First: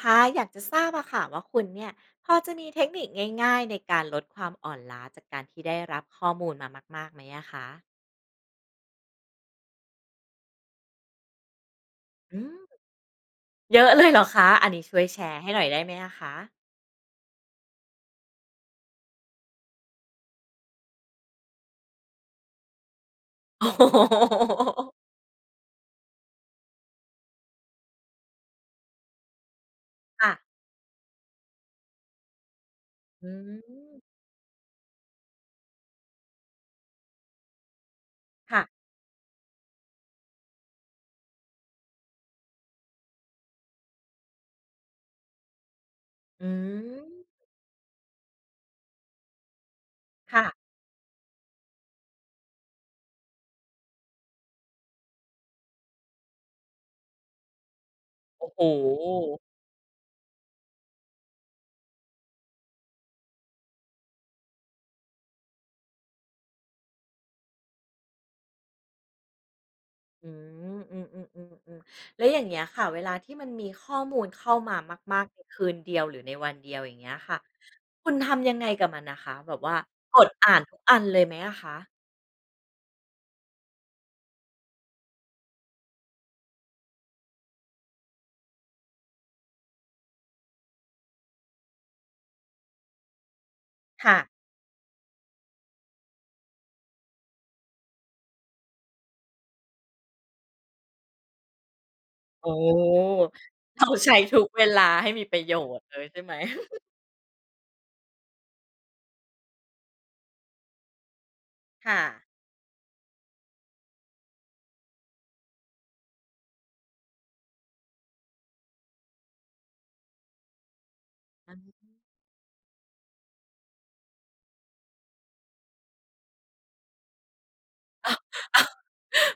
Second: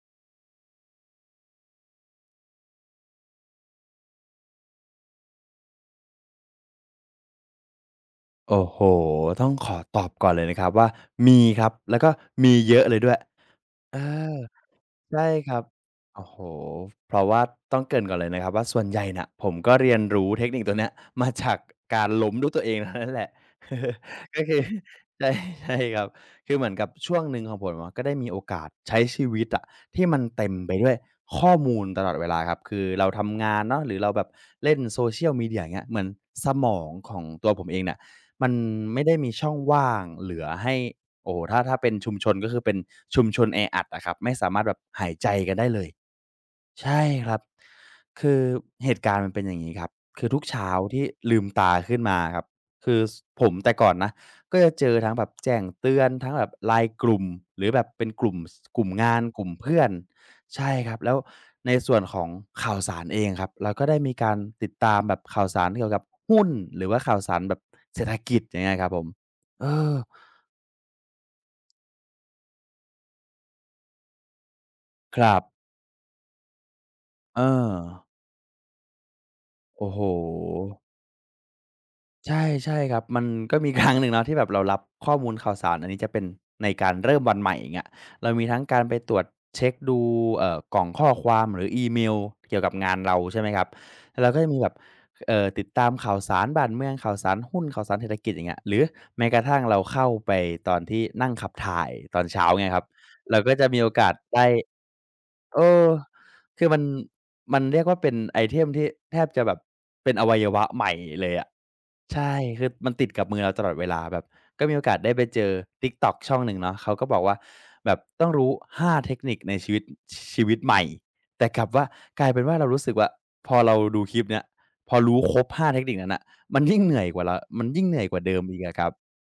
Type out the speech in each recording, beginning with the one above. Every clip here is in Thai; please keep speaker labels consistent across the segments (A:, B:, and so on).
A: ค่ะอยากจะทราบอะค่ะว่าคุณเนี่ยพอจะมีเทคนิคง่ายๆในการลดความอ่อนล้าจากการที่ได้รับข้อมูลมามากๆไหมอะคะ
B: โอ้โฮต้องขอตอบก่อนเลยนะครับว่ามีครับ แล้วก็
A: อื
B: มี
A: ม
B: เยอะเลยด้วย
A: เยอะ
B: เอ
A: เลยเหรอ
B: อ
A: คะอันนี้ช่วยแช
B: ใช่
A: ร์
B: ค
A: ให้ห
B: รั
A: น่
B: บ
A: อยได้ไหมอะ
B: โอ้
A: คะ
B: โฮเพราะว่าต้องเกริ่นก่อนเลยนะครับว่าส่วนใหญ่น่ะผมก็เรียนรู้เทคนิคตัวเนี้ยมาจากการล้มด้วยตัวเองทั้งนั้นแหละ
A: โอ้โ
B: ก็
A: ห
B: คือ ใช่ใช่ครับคือเหมือนกับช่วงหนึ่งของผมอะก็ได้มีโอกาสใช้ชีวิตอะที่มั น
A: ค่ะ
B: เต็มไปด้วยข้อมูลตลอดเวลาครับ คือเรา
A: อื
B: ทำงานเนาะหรือเรา
A: ม
B: แบบเล่น Social Media อย่างเงี้ยเหมือนสมองของตัวผมเองเนี่ยมัน
A: ค่ะ
B: ไม่ได้มีช่องว่างเหลือให้ โอ้โฮถ้าเป็นชุมชนก็คือเป็นชุมชนแออัดอะครับไม่สามารถแบบหายใจกันได้เลย
A: อื
B: ใช่
A: ม
B: ครับคือเหตุการณ์มันเป็นอย่างงี้ครับคือทุก
A: ค่ะ
B: เช้าที่ลืมตาขึ้นมาครับคือผมแต่ก่อนนะก็จะเจอทั้งแบบแจ้งเตือนทั้งแบบ l ล n กลุ่มหรือแบบเป็นกลุ่ม
A: โอ้โห
B: กลุ่มงานกลุ่มเพื่อนใช่ครับแล้วในส่วนของข่าวสารเองครับเราก็ได้มีการติดตามแบบข่าวสารเกี่ยวกับหุ้นหรือว่าข่าวสารแบบเศรษฐกิจอย่างเงี้ยครับผมเออ
A: อืมอืมอืมอืมอืมแล้วอย่างเงี้ยค่ะเวลาที่มันมีข้อมูลเข้ามา
B: ค
A: มากๆ
B: รั
A: ใน
B: บ
A: คืนเดียวหรือในวันเดียวอย่างเงี้ยค่ะ
B: เออ
A: คุณทำยังไงกับมันนะคะแบบว่า
B: โอ้โฮ
A: กดอ่านทุกอันเลยไหมอะคะ
B: ใช่ใช่ครับมันก็มีครั้งหนึ่งเนาะที่แบบเรารับข้อมูลข่าวสารอันนี้จะเป็นในการเริ่มวันใหม่อย่างเงี้ยเรามีทั้งการไปตรวจเช็กดูกล่องข้อความหรืออีเมลเกี่ยวกับงานเราใช่ไหมครับ
A: ค่ะ
B: แล้วเราก็จะมีแบบติดตามข่าวสารบ้านเมืองข่าวสารหุ้นข่าวสารเศรษฐกิจอย่างเงี้ยหรือแม้กระทั่งเราเข้าไปตอนที่นั่งขับถ่ายตอนเช้า
A: โอ้
B: เงี้ยครับเราก็จะมีโอ
A: เรา
B: กาส
A: ใช้ทุ
B: ได้
A: กเวลาให้มีประโย
B: เอ
A: ช
B: อ
A: น์เลยใช่ไหม
B: คือมันเรียกว่าเป็นไอเทมที่แทบจะแบบเป็นอวัยวะใหม่เลยอะ
A: ค่ะ
B: ใช่คือมันติดกับมือเราตลอดเวลาแบบก็มีโอกาสได้ไปเจอ TikTok ช่องหนึ่งเนาะเขาก็บอกว่าแบบต้องรู้5เทคนิคในชีวิตชีวิตใหม่แต่กลับ
A: อา
B: ว่ากลายเป็นว่าเรารู้สึกว่าพอเราดูคลิปเนี้ยพอรู้ครบห้าเทคนิคนั้นน่ะมันยิ่งเหนื่อยกว่าเรามันยิ่งเหนื่อยกว่าเดิมอีกอะครับ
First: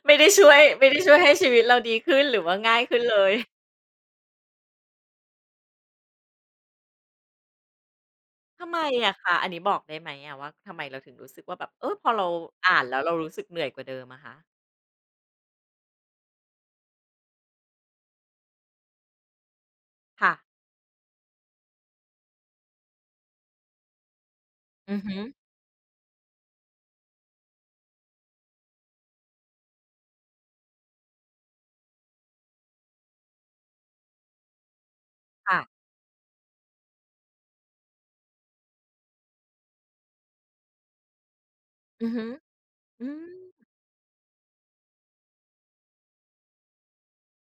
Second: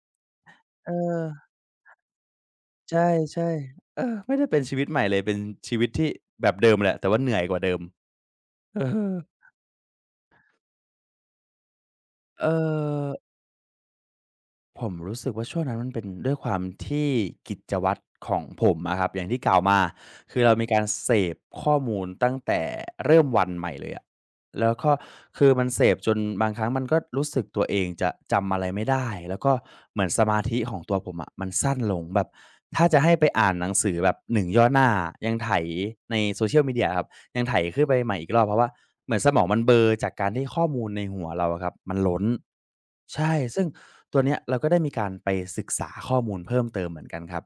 A: ไม่ได้ช่วยไม่
B: เอ
A: ได้ช่วย
B: อ
A: ให้ชีวิตเราดีขึ้นหรือว่าง่าย
B: ใช
A: ขึ้นเลย
B: ่ๆไม่ได้เป็นชีวิตใหม่เลยเป็นชีวิตที่แบบเดิมแหละแต่ว่าเหนื่อยกว่าเดิม
A: ทำไม
B: เออ
A: อะคะอันนี้บอกได้ไหมอะว่าทำไมเราถึงรู้สึกว่าแบบเออพอเรา
B: เอ
A: อ่านแล้ว
B: อ
A: เรารู้สึกเหนื่อยกว่าเดิมอะคะ
B: ผมรู้สึกว่าช่วงนั้นมันเป็นด้วยความที่กิจวัตรของผมอะครับอย่างที่กล่าวมา
A: ค่ะ
B: คือเรามีการเสพข้อมูลตั้งแต่เริ่มวันใหม่เลยอะแล้วก็
A: อือฮึ
B: คือมันเสพจนบางครั้งมันก็รู้สึกตัวเองจะจำอะไรไม่ได้แล้วก็เหมือนสมาธิของตัวผมอะมันสั้นลงแบบถ้าจะให้ไปอ่านหนังสือแบบหนึ่งย่อหน้ายังไถ
A: ค่ะ
B: ใน Social Media ครับยังไถขึ้นไปใหม่อีกรอบเพราะว่าเหมือนสมองมันเบลอจากการที่ข้อมูลในหัวเราอะครับมัน
A: อือ
B: ล้น
A: ฮึอื
B: ใช่
A: ม
B: ซึ่งตัวเนี้ยเราก็ได้มีการไปศึกษาข้อมูลเพิ่มเติมเหมือนกันครับ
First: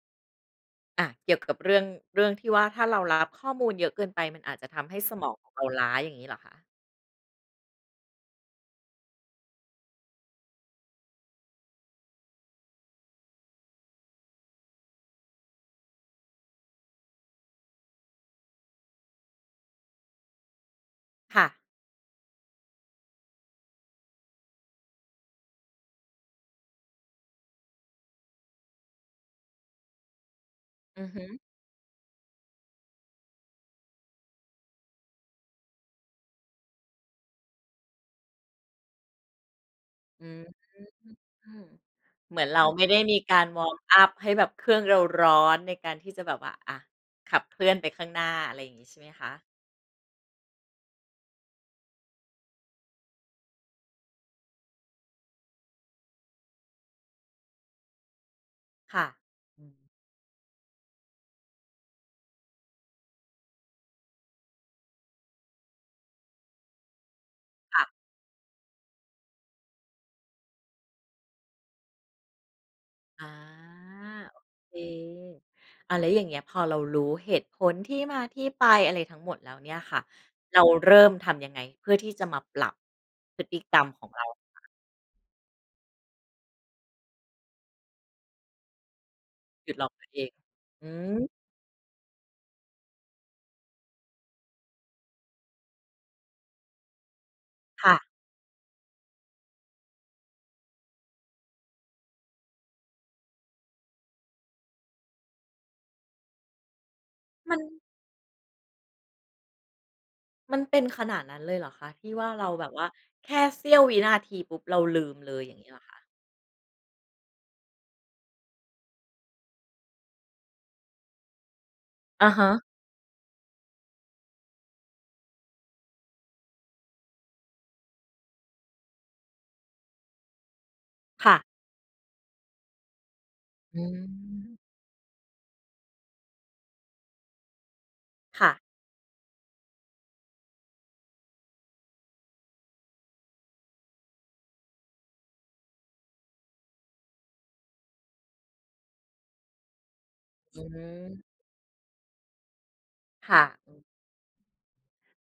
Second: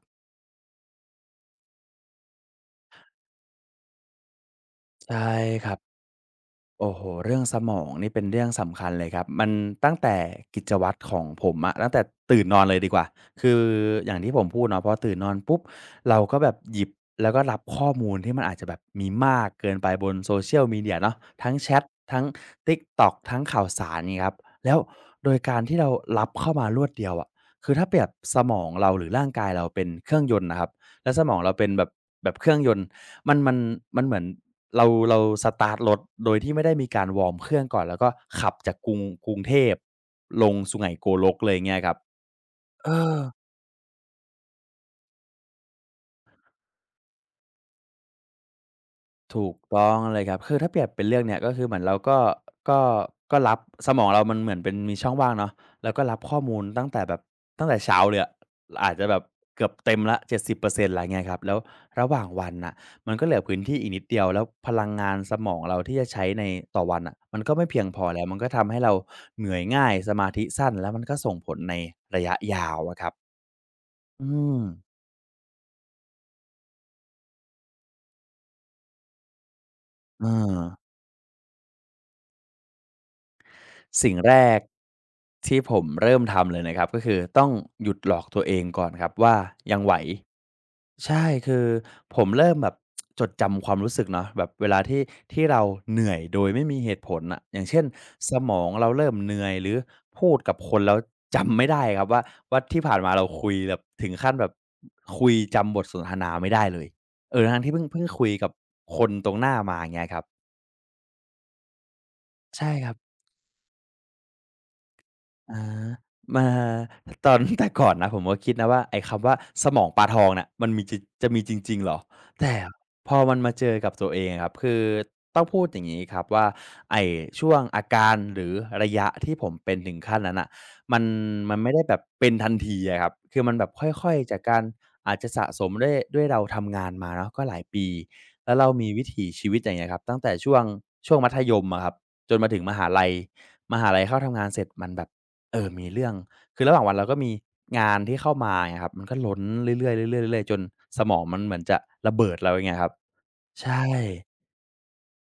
A: อ่าเกี่ยวกับเรื่องเรื่องที่ว่าถ้าเรารับข้อมูลเยอะเกินไปมันอาจจะทำให้ส
B: ใช่
A: มองของ
B: ค
A: เรา
B: รับ
A: ล้าอย่างงี้เหรอคะ
B: โอ้โฮเรื่องสมองนี่เป็นเรื่องสำคัญเลยครับมันตั้งแต่กิจวัตรของผมอะตั้งแต่ตื่นนอนเลยดีกว่าคืออย่างที่ผมพูดเนาะพอตื่นนอนปุ๊บเราก็แบบหยิบแล้วก็รับข้อมูลที่มันอาจจะแบบมีมากเกินไปบน Social Media เนาะ
A: ค่ะ
B: ทั้งแชตทั้ง TikTok ทั้งข่าวสารงี้ครับแล้วโดยการที่เรารับเข้ามารวดเดียวอะคือถ้าเปรียบสมองเราหรือร่างกายเราเป็นเครื่องยนต์น่ะครับ
A: อื
B: แล้
A: อ
B: วส
A: ฮึ
B: มองเราเป็นแบบแบบเครื่องยนต์ มันมันมันเหมือนเราสตาร์ตรถโดยที่ไม่ได้มีการวอร์มเครื่องก่อนแล้วก็ขับจากกรุงเทพ
A: อืม
B: ลงสุไหงโกลก
A: อื
B: เลย
A: ม
B: เงี้ยครับ
A: เหมือนเราไม่
B: เอ
A: ได้มี
B: อ
A: การวอร์มอัพให้แบบเครื่องเราร้อนในการที่จะแบบว่าอะขับเคลื่อนไปข้างหน้าอะไรอย่างงี้ใช่ไหมคะ
B: ถูกต้องเลยครับคือถ้าเปรียบเป็นเรื่องเนี่ยก็คือเหมือนเราก็ก็รับสมองเรามันเหมือนเป็นมีช่องว่างเนาะเราก็รับข้อมูลตั้งแต่แบบตั้งแต่เช้าเลยอะอาจจะ
A: ค่ะ
B: แบบ
A: อื
B: เกือบ
A: ม
B: เต็มแล้ว70%แล้วเปอร์เซ็นต์อะไรเงี้ยครับแล้วระหว่างวันน่ะมันก็เหลือพื้นที่อีกนิดเดียวแล้วพลังงานสมองเราที่จะใช้ในต่อวันน่ะมันก็ไม่เพียงพอ
A: ค่ะ
B: แล้วมันก็ทำให้เราเหนื่อยง่ายสมาธิสั้นแล้วมันก็ส่งผลในระยะยาวอะครับ
A: อา
B: อืม
A: โอเคอ่าแล้วอย่างเงี้ยพอเรารู้เหตุผลที่มาที่ไปอะไรทั้งหมดแล้วเนี่ยค่ะ
B: เออ
A: เราเริ่มทำยังไงเพื่อที่จะมาปรับพฤติกรรมของ
B: สิ่ง
A: เรา
B: แรกที่ผมเริ่มทำเลยนะครับก็คือต้องหยุดหลอกตัวเองก่อนครับว่า
A: หยุด
B: ยัง
A: หลอ
B: ไห
A: ก
B: ว
A: ตัวเองอื
B: ใช่
A: ม
B: คือผมเริ่มแบบจดจำความรู้สึกเนาะแบบเวลาที่เราเหนื่อยโดยไม่มีเหตุผลน่ะอย่างเช่น
A: ค่ะ
B: สมองเราเริ่มเหนื่อยหรือพูดกับคนแล้วจำไม่ได้ครับว่าที่ผ่านมาเราคุยแบบถึงขั้นแบบคุยจำบทสนทนาไม่ได้เลยเออ
A: มั
B: ทั้
A: น
B: งที่เพิ่งคุยกับคนตรงหน้ามาอย่างเงี้ยครับ
A: มันเป็นขนาดนั้นเลยเหรอคะที่ว่าเราแบ
B: ใช่
A: บ
B: ค
A: ว่า
B: รับ
A: แค่เสี้ยววินาทีปุ๊บเราลืมเลยอ
B: อ
A: ย่างงี้เหรอ
B: า
A: คะ
B: มาตอน แต่ก่อนนะผมก็คิดนะว่าไอ้คำว่าสมองปลาทองน่ะมันมีจะมีจริงๆเหรอ
A: อะฮะ
B: แต่พอมันมาเจอกับตัวเองอะครับคือต้องพูดอย่างงี้ครับว่าไอ้ช่วงอาการหรือระยะที่ผมเป็นถึงขั้นนั้นน่ะมัน
A: ค่ะ
B: มันไม่ได้แบบเป็นทันทีอะครับคือมันแบบ
A: อื
B: ค่อยๆจากการ
A: ม
B: อาจจะสะสมด้วยเราทำงานมาเนาะก็หลายปี
A: ค่ะ
B: แล้วเรามีวิถีชีวิตอย่างเงี้ยครับตั้งแต่ช่วงมัธยมอะครับจนมาถึงมหาลัยเข้าทำงานเสร็จมันแบบ เออมีเรื่อง คือระหว่างวันเราก็มีงานที่เข้ามาไงครับมันก็ล้นเรื่อยๆเรื่อยๆเรื่อยๆจน
A: อื
B: สมองมั
A: ม
B: นเหมือนจะระเบิดแล้วอย่างเงี้ยครับ
A: ค่ะอือ
B: ใช่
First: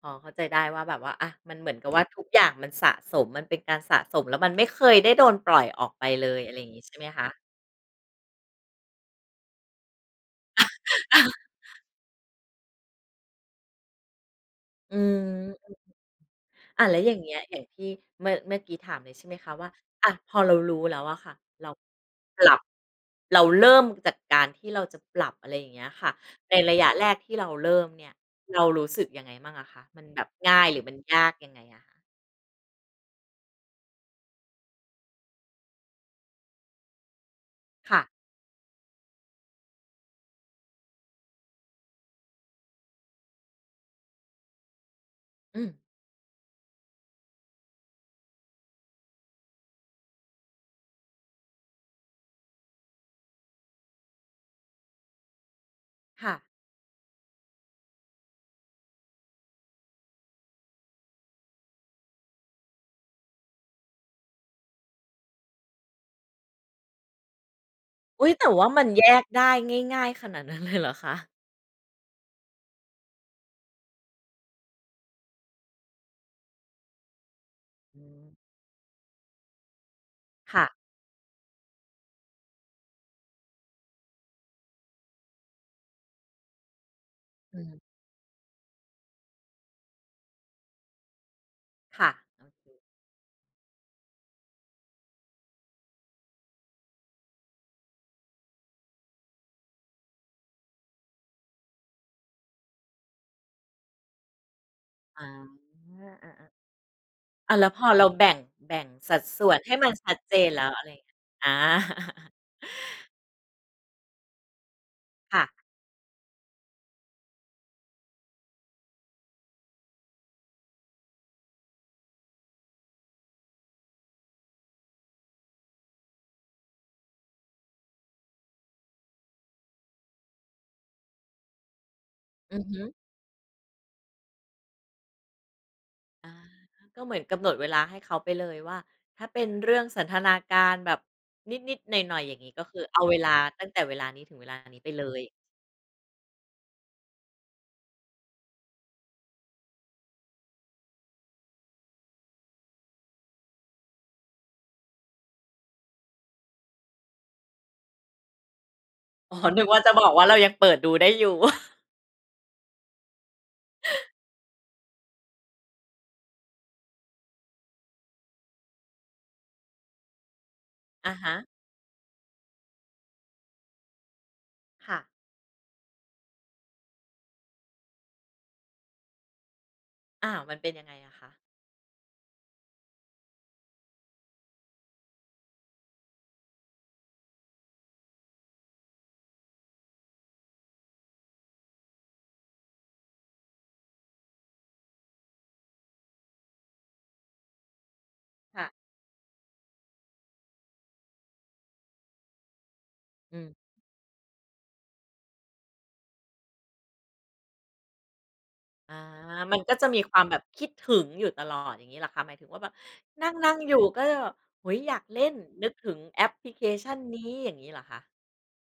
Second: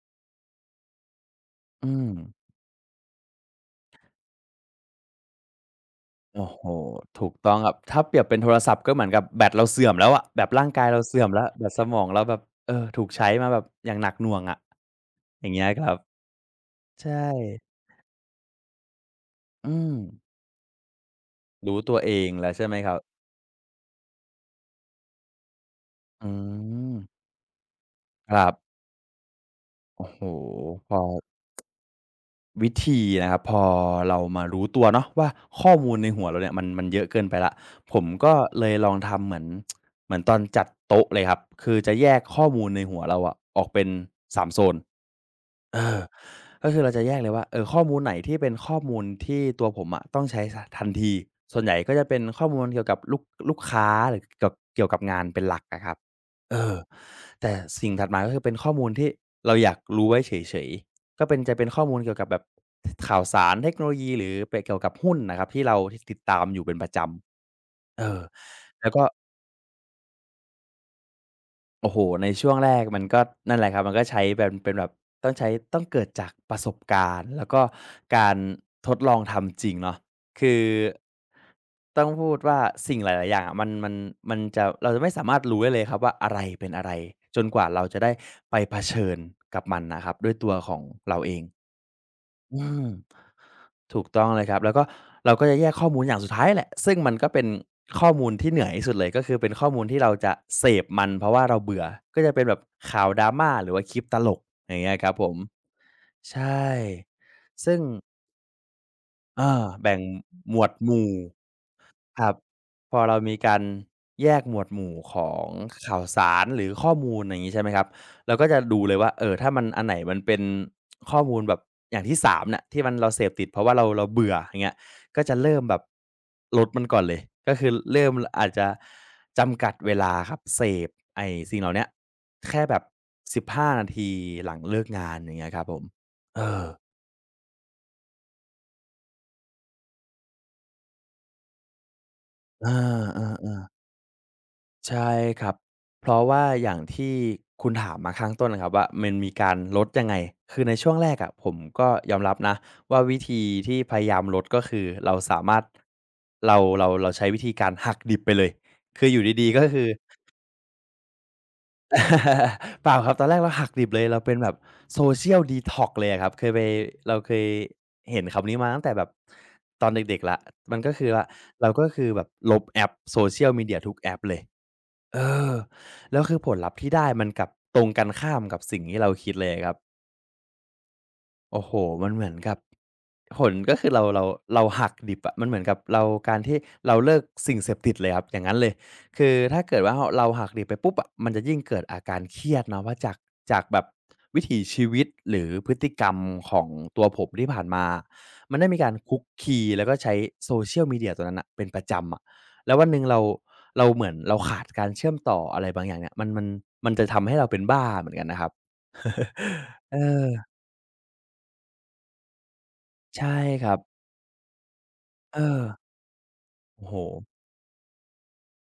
A: พอเข้าใจได้ว่าแบบว่าอะมันเหมือนกั
B: อื
A: บว่า
B: ม
A: ทุกอย่างมันสะสมมันเป็นการสะสมแล้วมันไม่เคยได้โดนปล่อยออกไปเลย
B: โอ้
A: อะไร
B: โฮ
A: อย่างงี้ใช่ไหม
B: ถูก
A: คะ
B: ต้องครับถ้าเปรียบเป็นโทรศัพท์ก็เหมือนกับแบตเราเสื่อมแล้วอะแบบร่างกายเราเสื่อมแล้วแบตสมองเราแบบเออถูกใช้มาแบบอย่างหนักหน่วงอะ
A: อื
B: อย่างเงี้ย
A: ม
B: ครับ
A: อะแล้วอ
B: ใช่
A: ย่างเงี้ยอย่างที่เมื่อกี้ถามเลยใช่ไหมคะว่า
B: อืม
A: อะพอเรารู้แล้วอะค่ะเรา
B: รู้ตัวเอง
A: ป
B: แล้ว
A: รับ
B: ใช่ไหมครับ
A: เราเริ่มจากการที่เราจะปรับอะไรอย่างเงี้ยค่ะ
B: อื
A: ในระยะ
B: ม
A: แรกที่เราเริ่มเนี่ย
B: ครั
A: เรา
B: บ
A: รู้สึกยังไงบ้างอะคะมั
B: โอ้
A: น
B: โฮ
A: แบบง่ายหรือ
B: พ
A: มัน
B: อ
A: ยากยังไงอะคะ
B: วิธีนะครับพอเรามารู้ตัวเนาะว่าข้อมูลในหัวเราเนี่ยมันเยอะเกินไปแล้วผ
A: ค่ะ
B: มก็เลยลองทำเหมือนเหมือนตอนจัดโต๊ะเลยครับคือจะแยกข้อมูลในหัวเราอะออกเป็น3โซน
A: อืม
B: เออก็คือเราจะแยกเลยว่าเออข้อมูลไหนที่เป็นข้อมูลที่ตัวผมอะต้องใช้สทันทีส่วนใหญ่ก็จะเป็นข้อมูลเกี่ยวกับลูกค้าหรือเกี่ยวกับงานเป็นหลักอะครับ
A: ค่ะ
B: เออแต่สิ่งถัดมาก็คือเป็นข้อมูลที่เราอยากรู้ไว้เฉยๆก็เป็นจะเป็นข้อมูลเกี่ยวกับแบบข่าวสารเทคโนโลยีหรือไปเกี่ยวกับหุ้นน่ะครับที่เราที่ติดตามอยู่เป็นประจำเออ
A: อุ๊ยแต่ว่ามั
B: แล้
A: น
B: วก็
A: แยกได้ง่ายๆขนาดนั้นเลยเหรอคะ
B: โอ้โฮในช่วงแรกมันก็นั่นแหละครับมันก็ใช้แบบเป็นแบบต้องใช้ต้องเกิดจากประสบการณ์แล้วก็
A: อื
B: การ
A: ม
B: ทดลองทำจริงเนาะคือ
A: ค่ะ
B: ต้องพูดว่าสิ่งหลายๆอย่างอะมันจะเราจะไม่สามารถรู้ได้เลยครับว่าอะไรเป็นอะไรจนก
A: อื
B: ว่า
A: ม
B: เราจะได้ไปเผชิญกับมันนะครับด้วยตัวของเราเอง
A: ค่ะโอ
B: อื
A: เค
B: มถูกต้องเลยครับแล้วก็เราก็จะแยกข้อมูลอย่างสุดท้ายแหละซึ่งมันก็เป็นข้อมูลที่เหนื่อยที่สุดเลยก็คือเป็นข้อมูลที่เราจะเสพมันเพราะว่าเราเบื่อก็จะเป็นแบบข่าว drama หรือว่าคลิปตลกอย่างเงี้ยครับผ
A: อา
B: ม
A: อา
B: ใช่
A: ๆอาแล้ว
B: ซึ่
A: พ
B: ง
A: อเราแบ่งแบ่งสัด
B: เออ
A: ส่วนให้มัน
B: แบ่ง
A: ชัดเจน
B: หมว
A: แล้ว
B: ด
A: อะ
B: ห
A: ไรอย่าง
B: มู่
A: เงี้ยอา
B: ครับพอเรามีการแยกหมวดหมู่ขอ
A: ค่ะ
B: ง ข่าวสารหรือข้อมูลอย่างงี้ใช่ไหมครับเราก็จะดูเลยว่าเอ่อถ้ามันอันไหนมันเป็นข้อมูลแบบอย่างที่3เนี่ยที่มันเราเสพติดเพราะว่าเราเบื่ออย่างเงี้ยก็จะเริ่มแบบลดมันก่อนเลยก็คือเริ่มอาจจะจำกัดเวลาครับเสพไอ้สิ่งเหล่าเนี้ย
A: อื
B: แค่
A: อ
B: แบ
A: ฮึ
B: บ15 นาทีหลังเลิกงานอย่างเงี้ยครับผม
A: อา
B: เออ
A: ก็เหมือนกำหนดเวลาให้เขาไปเลยว่าถ้าเป็นเรื่องสันทนาการแบบนิดๆหน่อยๆอย่างงี้ก็
B: อา
A: คือเอาเวลา
B: ๆ
A: ตั้งแต่เวลานี้ถึงเวลานี้ไปเล
B: ใช่
A: ย
B: ครับเพราะว่าอย่างที่คุณถามมาข้างต้นนะครับว่ามันมีการลดยังไงคือในช่วงแรกอะผมก็ยอมรับนะว่าวิธีที่พยายามลดก็คือเราสามารถเราใช้วิธีการหักดิบไปเลยคืออยู่
A: อ๋อ
B: ดีๆ
A: นึ
B: ก็
A: กว่า
B: คือ
A: จะบอกว่าเรายังเปิดดูได้อยู่
B: เปล่าครับตอนแรกเราหักดิบเลยเราเป็นแบบ Social Detox เลยอะครับเคยไปเราเคยเห็นคำนี้มาตั้งแต่แบบตอนเด็กๆละมันก็คื อ
A: อะ
B: ว่า
A: ฮะ
B: เราก็คือแบบลบแอปโซเชีย a มีเ d i ยทุกแอปเลย
A: ค่ะ
B: เออแล้วคือผลลัพธ์ที่ได้มันกลับตรงกันข้ามกับสิ่งที่เราคิดเลยครับ
A: อ้าวมันเป็นยังไงอะคะ
B: โอ้โฮมันเหมือนกับผลก็คือเราเราหักดิบอะมันเหมือนกับเราการที่เราเลิกสิ่งเสพติดเลยครับอย่างนั้นเลยคือถ้าเกิดว่าเราหักดิบไปปุ๊บอะมันจะยิ่งเกิดอาการเครียดเนาะว่าจากแบบวิถีชีวิตหรือพฤติกรรมของตัวผมที่ผ่านมามันได้มี
A: ค่ะ
B: การคุกคีแล้วก็ใช้ Social Media ตัวนั้นน่ะเป็นประจำอะแล้ววันหนึ่งเรา
A: อืม
B: เราเหมือนเราขาดการเชื่อมต่ออะไรบางอย่างเนี่ยมันมันจะทำให้เราเป็นบ้าเหมือนกันนะครับ
A: อามันก็จะ
B: เอ
A: มีควา
B: อ
A: มแบบคิดถึงอยู่ตลอดอย่างงี้เหรอคะหมายถึงว่าแบบน
B: ใช่
A: ั่ง
B: ค
A: ๆอ
B: รับ
A: ยู่ก็จะแบบโอ้โฮอยากเล่น
B: เออ
A: นึกถึงแอปพลิเค
B: โอ้โฮ
A: ชันนี้อย่างงี้เหรอคะ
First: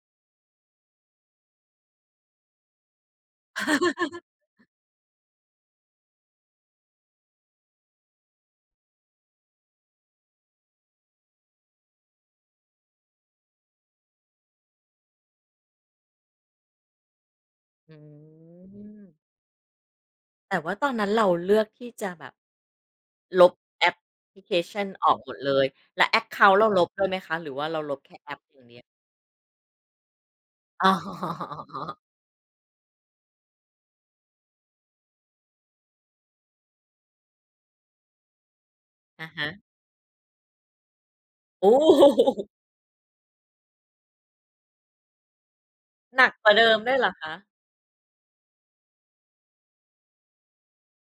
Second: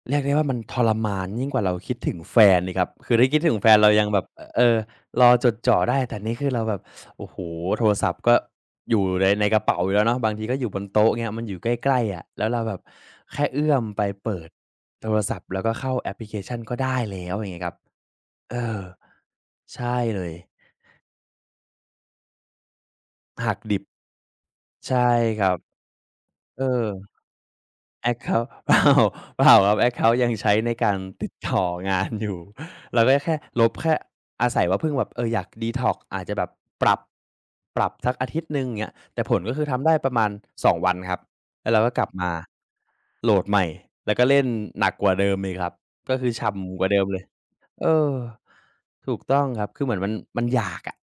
B: เรียกได้ว่ามันทรมานยิ่งกว่าเราคิดถึงแฟนอีกครับคือถ้าคิดถึงแฟนเรายังแบบเออรอจดจ่อได้แต่นี่คือเราแบบโอ้โฮโทรศัพท์ก็อยู่ในกระเป๋าอยู่แล้วเนาะบางทีก็อยู่บนโต๊ะเงี้ยมันอยู่ใกล้ๆอะแล้วเราแบบแค่เอื้อมไปเปิดโทรศัพท์แล้วก็เข้าแอปพลิเคชันก็ได้แล้วอย่างงี้ครับ
A: อื
B: เออ
A: ม
B: ใช่เลย
A: แต่ว่าตอนนั้นเราเลือกที่จะแบบล
B: หั
A: บ
B: กดิบ
A: แอปพลิเคชัน
B: ใช่
A: ออกหมด
B: ครั
A: เล
B: บ
A: ยแล้วแอ็กเคานต์
B: เอ
A: เราลบด้วยไหม
B: อ
A: คะหรือว่าเราลบ
B: แอ็
A: แค่
B: ก
A: แอ
B: เคา
A: ป
B: น์
A: อย่าง
B: เป
A: เดี
B: ล่า
A: ยว
B: เปล่าครับแอ็กเคาน์ยังใช้ใน
A: อ๋อ
B: การ ติดต่องานอยู่ เราก็แค่ลบแค่อาศัยว่าเพิ่งแบบเอออยากดีท็อกซ์อาจจะแบบปรับปรับสักอาทิตย์หนึ่งอย่างเงี้ยแต่
A: อะ
B: ผล
A: ฮะ
B: ก็คือทำได้ประมาณ2วันครับแล้
A: โอ้
B: วเราก็ก
A: โฮ
B: ลับมาโหลดใหม่แล้วก็เล่นหนักกว่าเดิมอีกครับก็
A: ห
B: คื
A: นั
B: อ
A: กกว่าเดิม
B: ฉ่ำกว่า
A: ด้วย
B: เดิม
A: เหรอ
B: เลย
A: คะ
B: เออถูกต้องครับคือเหมือนมันมันอยากอะ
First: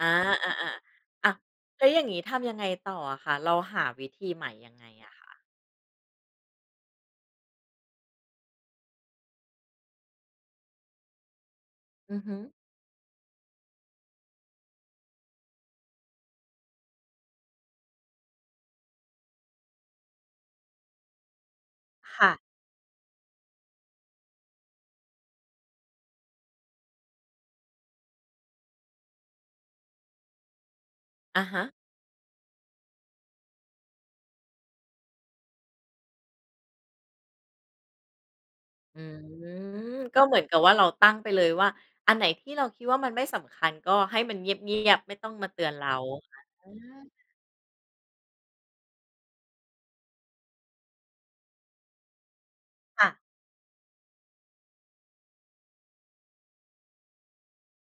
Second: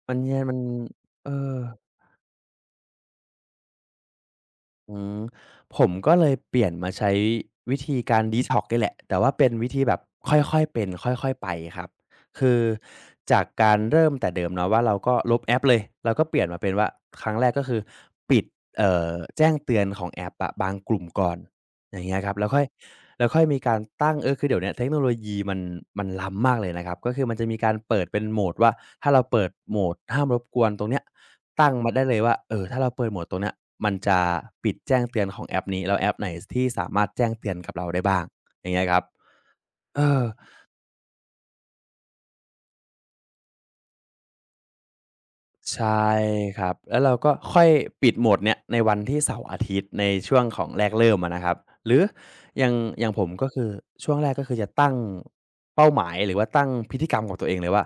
A: อา
B: มันย
A: อา
B: มัน
A: ๆ
B: เอ
A: อ่าว
B: อ
A: แล้วอย่างงี้ทำยังไงต่ออะคะเราหาวิธีใหม่ยังไง
B: อื
A: อะ
B: ม
A: คะ
B: ผมก็เลยเปลี่ยนมาใช้วิธีการ detox นี่แหละแต่ว่าเป็นวิธีแบบค่อยๆเป็นค่อยๆไปครับ
A: อือฮึ
B: คือจากการเริ่มแต่เดิมเนาะว่าเราก็ลบแอปเลยเราก็เปลี่ยนมาเป็นว่าครั้งแรกก็คือปิดเอ่อแจ้งเตือนของแอปอะบางกลุ่มก่อนอย่างเงี้ยค
A: ค่ะ
B: รับแล้วค่อยแล้วค่อยมีการตั้งเออคือเดี๋ยวเนี้ยเทคโนโลยีมันล้ำมากเลยนะครับก็คือมันจะมีการเปิดเป็นโหมดว่าถ้าเราเปิดโหมดห้ามรบกวนตรงเนี้ย
A: อะฮะ
B: ตั้งมาได้เลยว่าเออถ้าเราเปิดโหมดตรงเนี้ยมันจะปิดแจ้งเตือนของแอปนี้แล้วแอปไหนที่สามารถแจ้งเตือนกับเราได้บ้างอย่างเงี้ยค
A: อื
B: รับ
A: ม
B: เอ
A: ก็
B: อ
A: เหมือนกับว่าเราตั้งไปเลยว่าอันไหนที่เราคิดว่ามันไม่สำคัญก็ให้มันเงียบๆไม่ต้องมาเตือน
B: ใช
A: เรา
B: ่ค
A: อ
B: รับแล้วเรา
A: า
B: ก็ค่อยปิดโหมดเนี้ยในวันที่เสาร์อาทิตย์ในช่วงของแรกเริ่มอะนะครับหรืออย่างอ
A: ค่ะ
B: ย่างผมก็คือช่วงแรกก็คือจะตั้งเป้าหมายหรือว่าตั้งพฤติกรรมของตัวเองเลยว่า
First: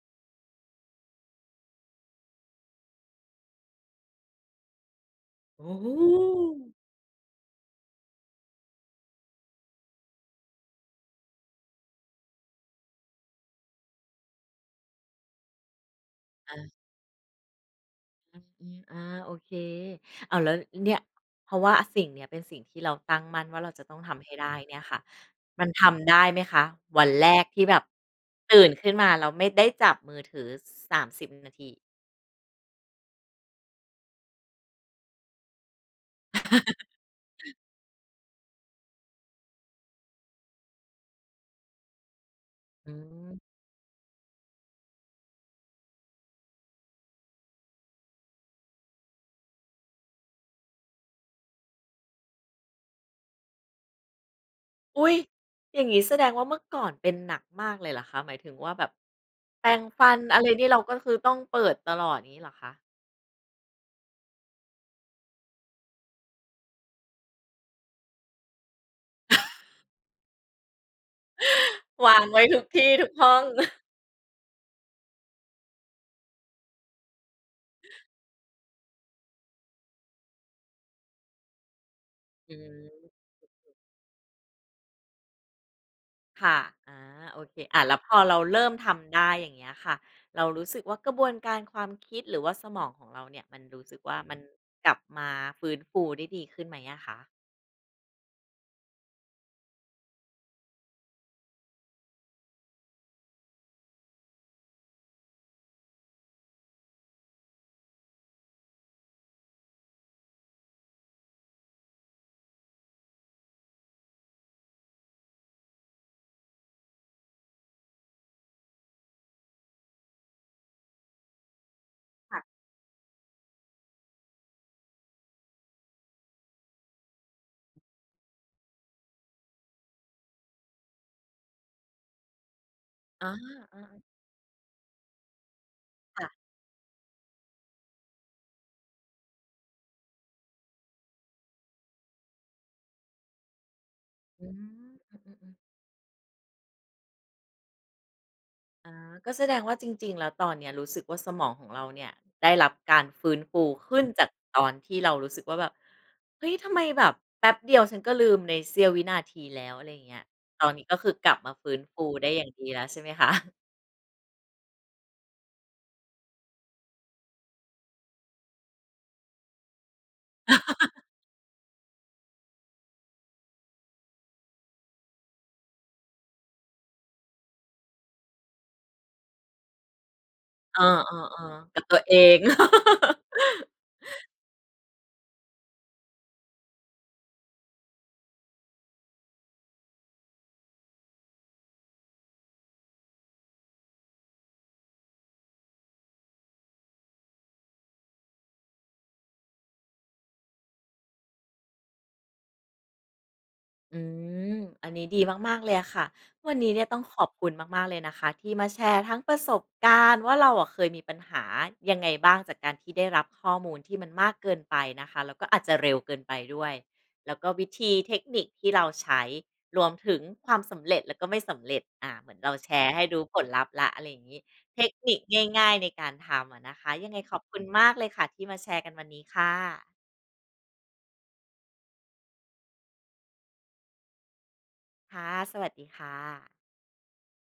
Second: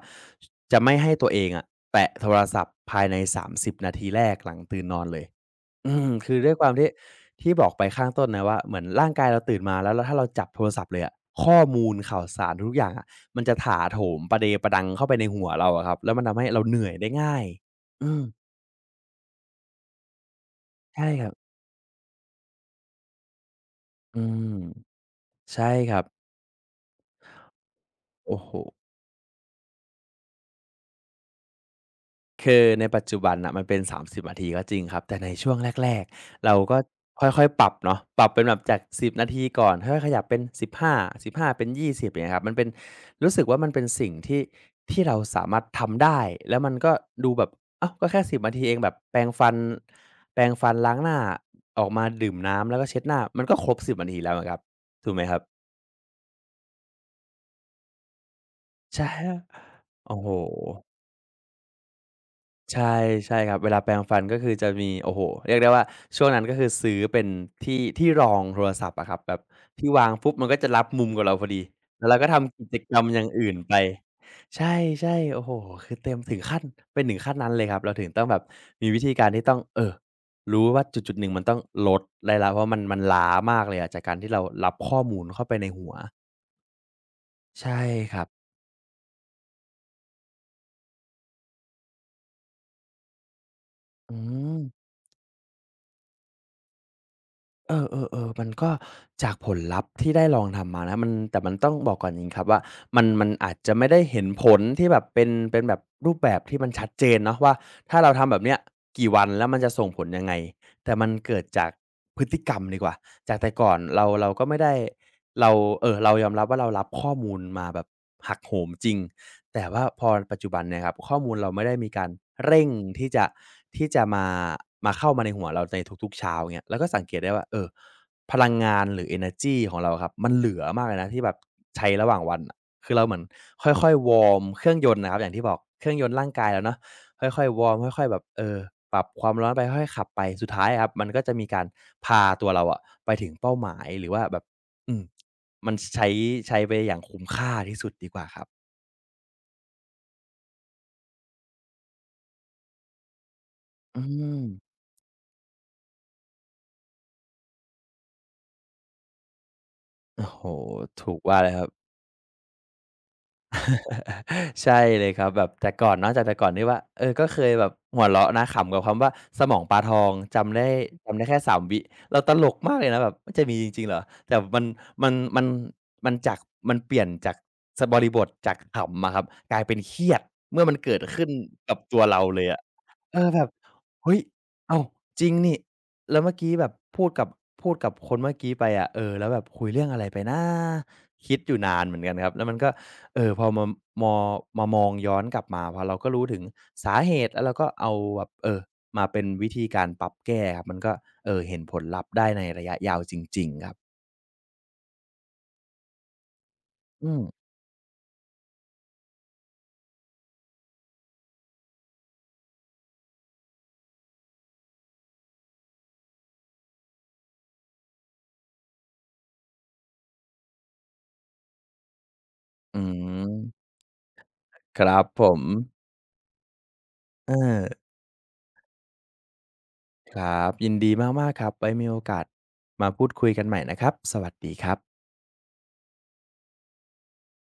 B: จะไม่ให้ตัวเองอะแตะโทรศัพท์ภายใน30 นาทีแรกหลังตื่นนอนเลย
A: โอ้โฮ
B: อืมคือด้วยความที่ที่บอกไปข้างต้นนะว่าเหมือนร่างกายเราตื่นมาแล้วแล้วถ้าเราจับโทรศัพท์เลยอะข้อมูลข่าวสารทุกๆอย่างอะมันจะถาโถมปะเดปะดังเข้าไปในหัวเราอะครับแล้วมันทำให้เราเห
A: อา
B: นื่อยได้ง่ายอืม
A: อืมอาโอเคอ้าวแล้วเนี่ย
B: ใช่ครับ
A: เพราะว่าสิ่งเนี้ยเป็นสิ่งที่เราตั้งมั่นว่าเราจะต้อง
B: อื
A: ทำให้
B: ม
A: ได้เนี่ยค่ะ
B: ใช่
A: มัน
B: ครับ
A: ทำได้ไหมคะวันแรกที่แบบ
B: โอ้โฮ
A: ตื่นขึ้นมาแล้วไม่ได้จับมือถือ3บนาที
B: คือในปัจจุบันน่ะมันเป็น30นาทีก็จริงครับแต่ในช่วงแรกๆเราก็ค่อยๆปรับเนาะปรับเป็นแบบจาก10นาทีก่อนค่อยๆขยับเป็น15้าสิบห้าเป็น20อย่างเงี้ยครับมันเป็น
A: อืม
B: รู้สึกว่ามันเป็นสิ่งที่ที่เราสามารถทำได้แล้วมันก็ดูแบบอ้าวก็แค่สิบนาทีเองแบบแปรงฟันแปรงฟันล้างหน้าออกมาดื่มน้ำแล้วก็เช็ดหน้ามันก็ครบสิบนาทีแล้วอะครับ
A: อุ๊
B: ถูก
A: ย
B: ไหมครับ
A: อย่างงี้แสดงว่าเมื่อก่อนเป็นหนักมากเลยเหรอคะหมายถึงว่าแบบ
B: ใช่
A: แปรงฟั
B: โอ้
A: น
B: โฮ
A: อะไรนี่เราก็คือต้องเปิดตลอดงี้เหรอคะ
B: ใช่ใช่ครับเวลาแปรงฟันก็คือจะมีโอ้โฮเรียกได้ว่าช่วงนั้นก็คือซื้อเป็นที่ที่รองโทรศัพท์อะครับแบบที่วางปุ๊บมันก็จะรับมุมกับเราพอดีแล้วเรา
A: วาง
B: ก็
A: ไว้
B: ทำ
A: ทุ
B: กิ
A: ก
B: จ
A: ที่
B: กรรม
A: ทุก
B: อย่าง
A: ห้อง
B: อื่นไปใช่ๆโอ้โฮคือเต็มถึงขั้นเป็นถึงขั้นนั้นเลยครับเราถึงต้องแบบมีวิธีการที่ต้องรู้ว่าจุดๆหนึ่งมันต้องลดได้แล้ว
A: อื
B: เพราะมัน
A: ม
B: ล้ามากเลยอะจากการที่เรารับข้อมูลเข้าไปในหัว
A: ค่ะอาโอเค
B: ใช่
A: อ่าแล้วพ
B: ค
A: อ
B: รับ
A: เราเริ่มทำได้อย่างเงี้ยค่ะเรารู้สึกว่ากระบวนการความคิดหรือว่าสมองของเราเนี่ยมันรู้สึก
B: อื
A: ว่ามัน
B: ม
A: กลับมาฟื้นฟูได้ดีขึ้นไหมอะคะ
B: เออเออเออมันก็จากผลลัพธ์ที่ได้ลองทำมานะมันแต่มันต้องบอกก่อนจริงครับว่ามันอาจจะไม่ได้เห็นผลที่แบบเป็นแบบรูปแบบที่มันชัดเจนเนาะว่าถ้าเราทำแบบเนี้ยกี่วันแล้วมันจะส่งผลยังไงแต่มันเกิดจากพฤติกรรมดีกว่าจากแต่ก่อนเราก็ไม่ได้เราเออเรายอมรับว่าเรารับข้อมูลมาแบบหักโหมจริง แต่ว่าพอปัจจุบันเนี่ยครับข้อมูลเราไม่ได้มีการเร่งที่จะที่จะมามาเข้ามาในหัวเราในทุกๆเช้าเงี้ยเราก็สังเกตได้ว่าเออพลังงานหรือเอเนอร์จีของเราอะครับมันเหลือมากเลยนะที่แบบใช้ระหว่างวันอะคือเราเหมือน
A: อาอา
B: ค่อยๆวอร์มเครื่องยนต์น่ะครับอย่างที่บอกเครื่องยนต์ร่า
A: ค่ะ
B: งกาย
A: ๆ
B: เราเนาะค่อยๆวอร์มค่อยๆแบบเออปรับความร้อนไปค่อยๆขับไปสุดท้ายอะครับมันก็จะมีการพาตัวเราอะไปถึงเป้าหมายหรือว่าแบบ
A: อืม
B: อืม
A: อือๆ
B: มันใช้ไปอย่างคุ้มค่าที่สุดดีกว่าครับ
A: ๆอาก็แสดงว่าจริงๆแล้วตอนเนี้ยรู้สึกว่าสมองของเราเนี่ยได้รับการฟื้นฟู
B: อื
A: ขึ้นจาก
B: ม
A: ตอนที่เรารู้สึกว่าแบบเฮ้ยทำไมแบบแป๊บเดียวฉันก็ลืมในเสี้ยววินาทีแล้วอะไรอย่างเงี้ย
B: โอ้โฮ
A: ตอนนี้ก็คื
B: ถู
A: อ
B: ก
A: กลั
B: ว่า
A: บ
B: เล
A: มา
B: ยครับ
A: ฟื้นฟูได้อย่างดีแล้วใช่ไหมคะ
B: ใช่เลยครับแบบแต่ก่อนเนาะจากแต่ก่อนที่ว่าเออก็เคยแบบหัวเราะนะขำกับคำว่าสมองปลาทองจำได้จำได้แค่3 วิเราตลกมากเลยนะแบบมันจะมีจริงๆเหรอแต่มันมันมันจากมันเปลี่ยนจากสบริบทจากขำอะครับกลายเป็นเครียดเมื่อมัน
A: เออ
B: เกิดขึ้น
A: ๆ
B: กั
A: ๆ
B: บ
A: กับตั
B: ตั
A: ว
B: ว
A: เอ
B: เรา
A: ง
B: เลย อะ เออแบบเฮ้ยอ้าวจริงนี่แล้วเมื่อกี้แบบพูดกับพูดกับคนเมื่อกี้ไปอะเออแล้วแบบคุยเรื่องอะไรไปนะคิดอยู่นานเหมือนกันครับแล้วมันก็พอมามอมามองย้อนกลับมาพอเราก็รู้ถึงสาเหตุแล้วเราก็เอาแบบมาเป็นวิธีการปรับแก้ครับมันก็เห็นผลลัพธ์ได้ในระยะยาวจริงๆครับ
A: อืมอันนี้ดีมากๆเลยอะค่ะวันนี้เนี่ยต้อง
B: อื
A: ข
B: ม
A: อบคุณมากๆเลยนะคะที่มาแชร์ทั้งประสบการณ์ว่าเราอะเคยมีปัญหายังไงบ้างจากการที่ได้รับข้อมูลที่มันมากเกินไปนะคะแล้วก็อาจจะเร็วเกินไปด้วยแล้วก็วิธีเทคนิคที่เราใช้รวมถึงความสำเร็จแล้วก็ไม่สำเร็จอ่าเหมือนเราแช
B: อื
A: ร์ให้ดู
B: ม
A: ผลลัพธ์แล้วอะไรอย่างงี้
B: ค
A: เทค
B: รับ
A: นิค
B: ผม
A: ง่ายๆในการทำอะนะคะยังไง
B: เอ
A: ขอบคุณ
B: อ
A: มากเลยค่ะที่มาแชร์กันวันนี้ค่ะ
B: ครับยินดีมากๆครับไว้มีโอกาสมาพูดคุยกันใหม่นะครับสวัสดีครับ
A: ค่ะ สวัสดีค่ะ